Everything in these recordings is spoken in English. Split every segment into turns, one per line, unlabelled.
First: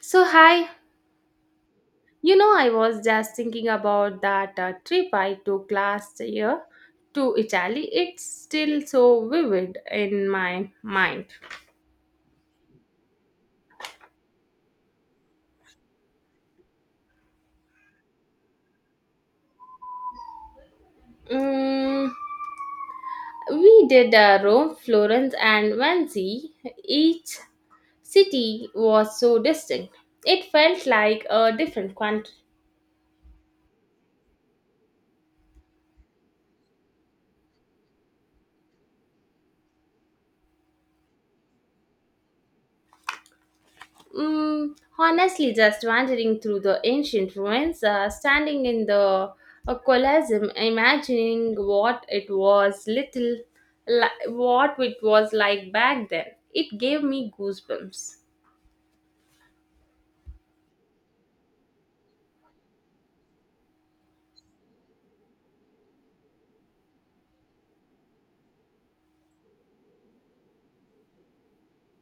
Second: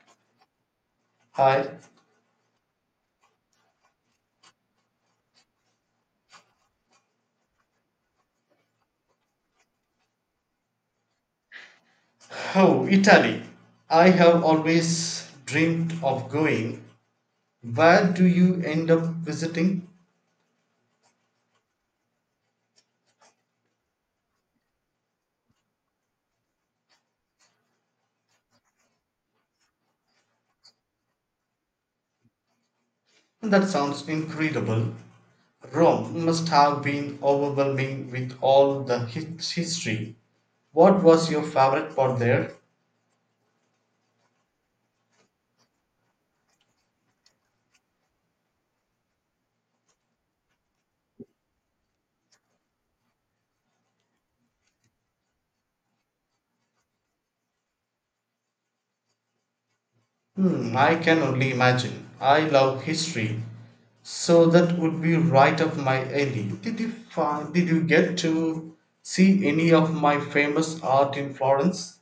So, hi.
I,
I was just thinking about that trip I took last year to Italy. It's still so vivid in my mind.
oh, Italy. I have always dreamed of going. Where do you end up visiting?
Mm, we did Rome, Florence, and Venice. Each city was so distinct. It felt like a different country.
That sounds incredible. Rome must have been overwhelming with all the history. What was your favorite part there?
Mm, honestly, just wandering through the ancient ruins, standing in the Colosseum, imagining what it was what it was like back then. It gave me goosebumps.
Hmm, I can only imagine. I love history, so that would be right up my alley. Did you get to see any of my famous art in Florence?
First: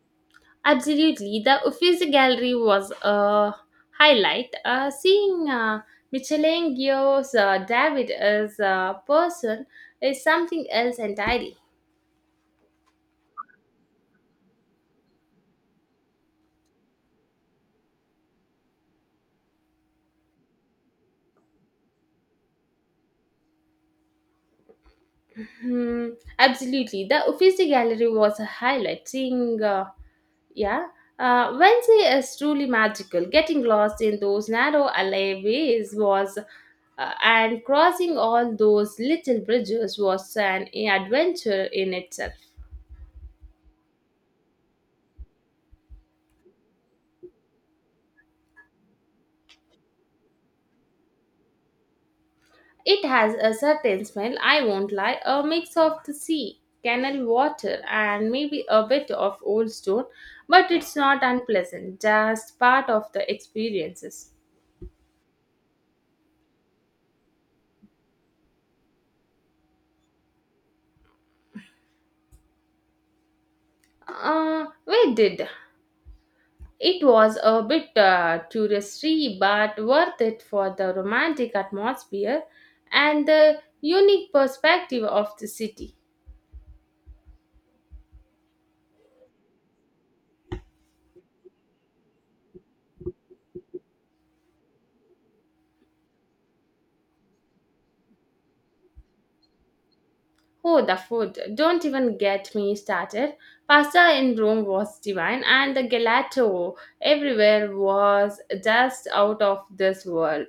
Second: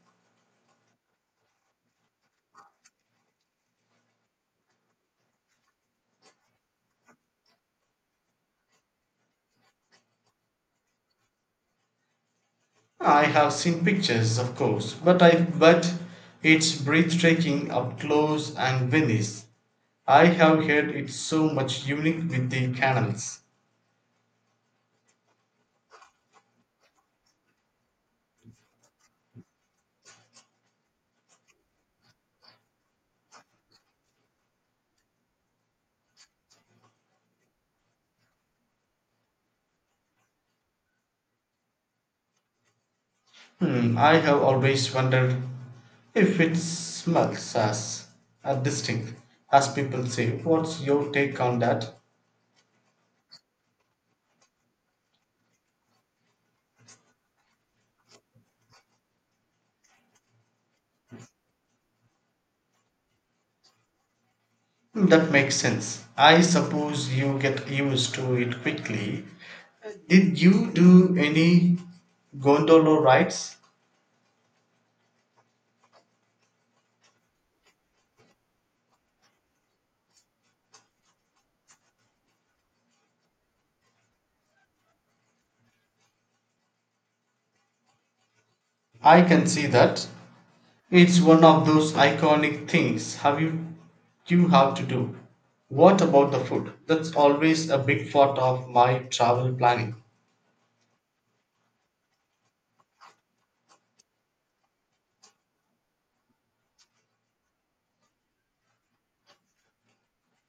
Absolutely, the Uffizi Gallery was a highlight. Seeing Michelangelo's David as a person is something else entirely.
I have seen pictures, of course, but I but it's breathtaking up close. And Venice, I have heard it's so much unique with the canals.
Hmm, absolutely, the Uffizi Gallery was a highlight. Seeing yeah. Wednesday is truly magical. Getting lost in those narrow alleyways and crossing all those little bridges was an adventure in itself.
Hmm, I have always wondered if it smells as distinct as people say. What's your take on that?
It has a certain smell, I won't lie, a mix of the sea, canal water, and maybe a bit of old stone, but it's not unpleasant, just part of the experiences.
Hmm, that makes sense. I suppose you get used to it quickly. Did you do any gondola rides?
We did. It was a bit touristy, but worth it for the romantic atmosphere and the unique perspective of the city.
I can see that. It's one of those iconic things have you you have to do. What about the food? That's always a big part of my travel planning.
Oh, the food! Don't even get me started. Pasta in Rome was divine, and the gelato everywhere was just out of this world.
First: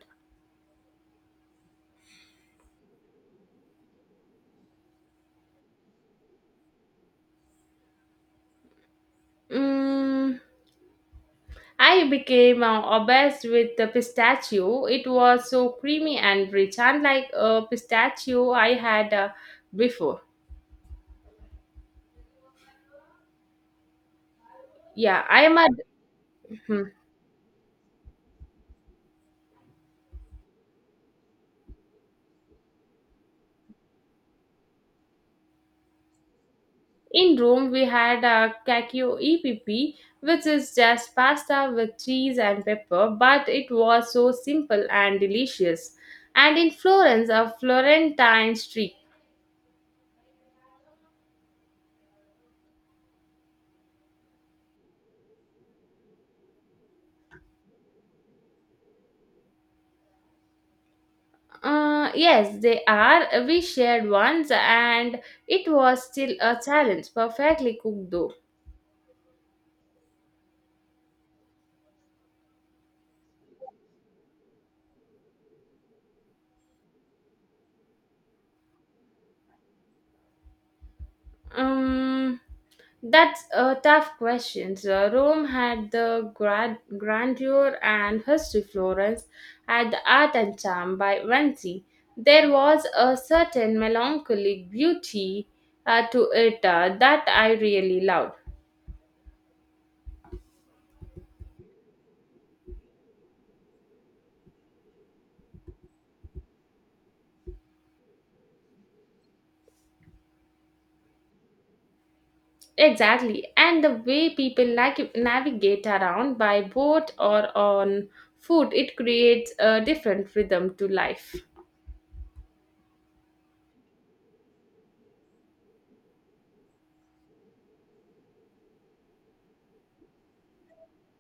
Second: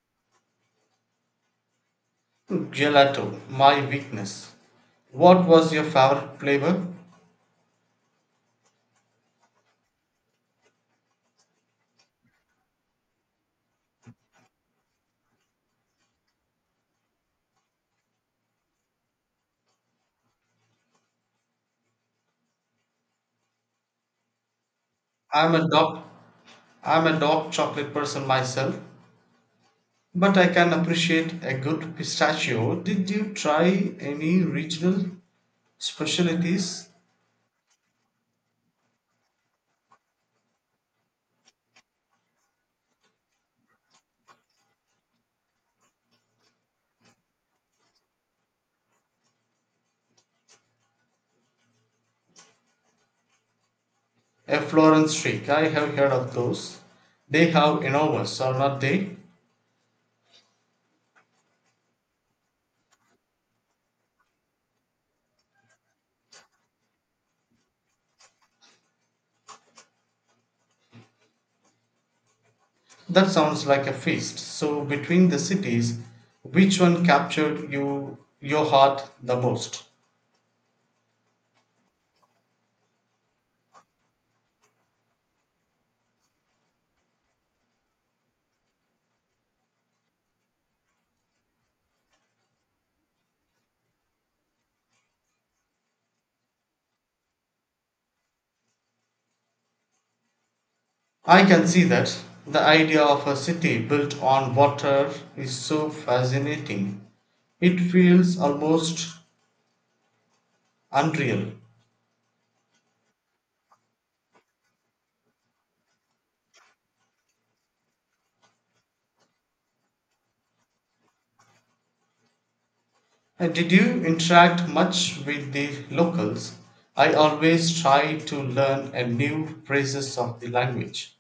Gelato, my weakness. What was your favorite flavor?
Mm, I became obsessed with the pistachio. It was so creamy and rich, unlike a pistachio I had before. Yeah, I
I'm
am
a
at
dark
hmm.
I'm a dark chocolate person myself, but I can appreciate a good pistachio. Did you try any regional specialties?
In Rome, we had a cacio e pepe, which is just pasta with cheese and pepper, but it was so simple and delicious. And in Florence, a Florentine streak.
A Florence streak. I have heard of those. They have enormous, are not they?
Yes, they are. We shared once, and it was still a challenge. Perfectly cooked though.
That sounds like a feast. So between the cities, which one captured your heart the most?
Um, That's a tough question. Rome had the grandeur and history. Florence had the art and charm by Vinci. There was a certain melancholic beauty to it that I really loved.
I can see that the idea of a city built on water is so fascinating. It feels almost unreal.
Exactly, and the way people like navigate around by boat or on foot, it creates a different rhythm to life.
Did you interact much with the locals? I always try to learn a new phrases of the language.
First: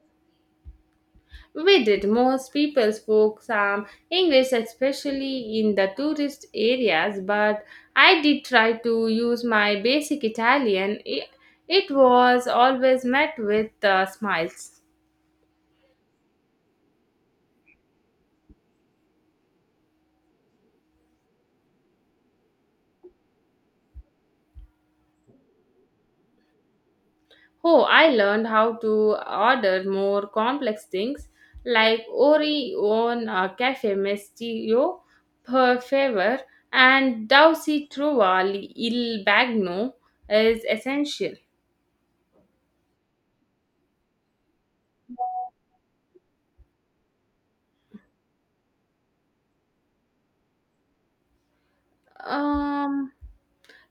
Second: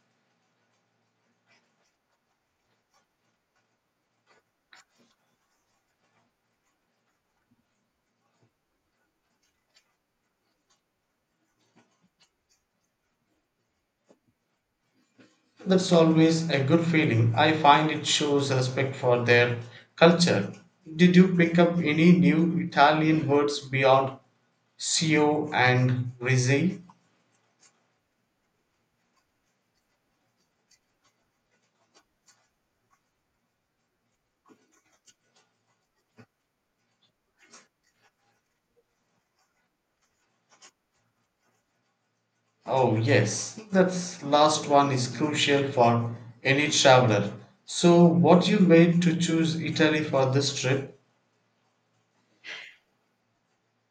We did. Most people spoke some English, especially in the tourist areas, but I did try to use my basic Italian. It was always met with smiles.
That's always a good feeling. I find it shows respect for their culture. Did you pick up any new Italian words beyond CO and Rizzi?
Oh, I learned how to order more complex things like Ori on Cafe Mestio per favor and Dausi Trova il Bagno is essential.
Oh, yes, that last one is crucial for any traveler. So, what you made to choose Italy for this trip?
Um,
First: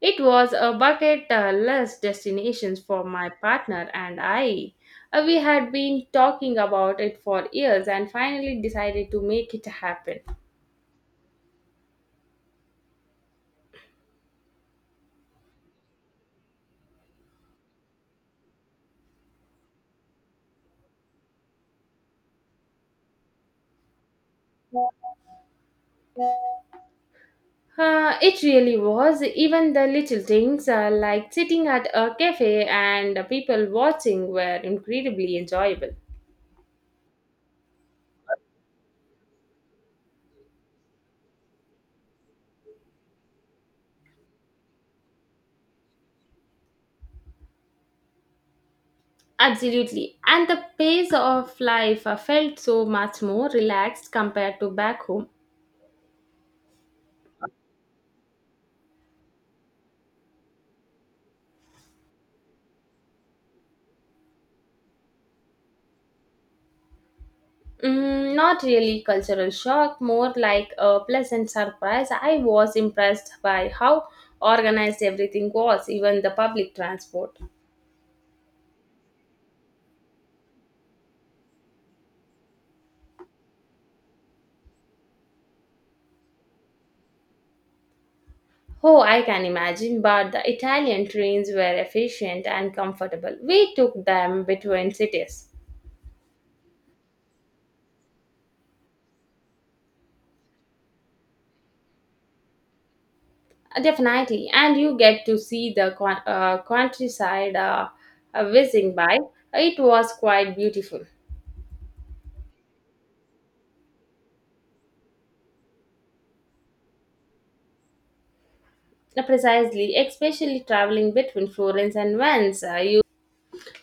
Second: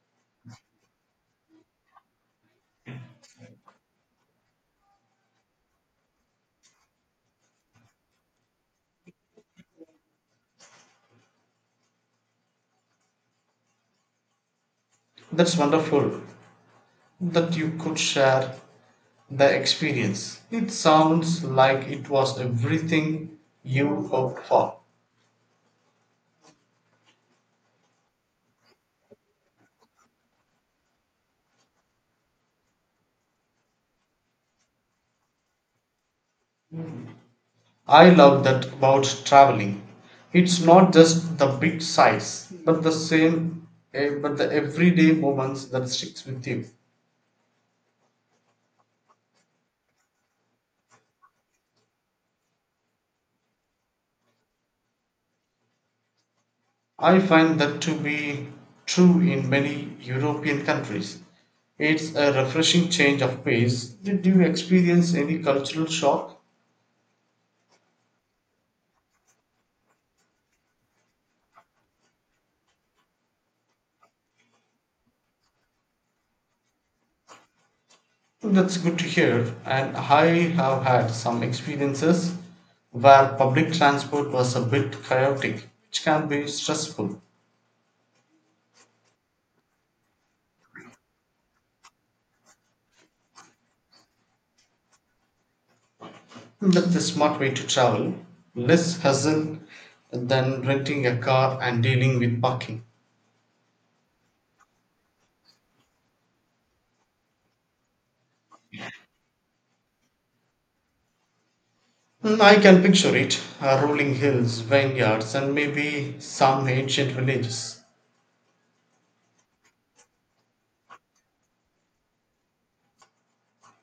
it was a bucket list destinations for my partner and I. We had been talking about it for years and finally decided to make it happen.
That's wonderful that you could share the experience. It sounds like it was everything you hoped for.
It really was. Even the little things like sitting at a cafe and people watching were incredibly enjoyable.
I love that about traveling. It's not just the big sights, but but the everyday moments that sticks with you.
Absolutely. And the pace of life felt so much more relaxed compared to back home.
I find that to be true in many European countries. It's a refreshing change of pace. Did you experience any cultural shock?
Mm, not really cultural shock, more like a pleasant surprise. I was impressed by how organized everything was, even the public transport.
That's good to hear. And I have had some experiences where public transport was a bit chaotic, which can be stressful.
Oh, I can imagine, but the Italian trains were efficient and comfortable. We took them between cities.
That's a smart way to travel. Less hassle than renting a car and dealing with parking.
Definitely, and you get to see the countryside whizzing by. It was quite beautiful.
Mm, I can picture it, rolling hills, vineyards, and maybe some ancient villages.
Precisely, especially traveling between Florence and Venice. You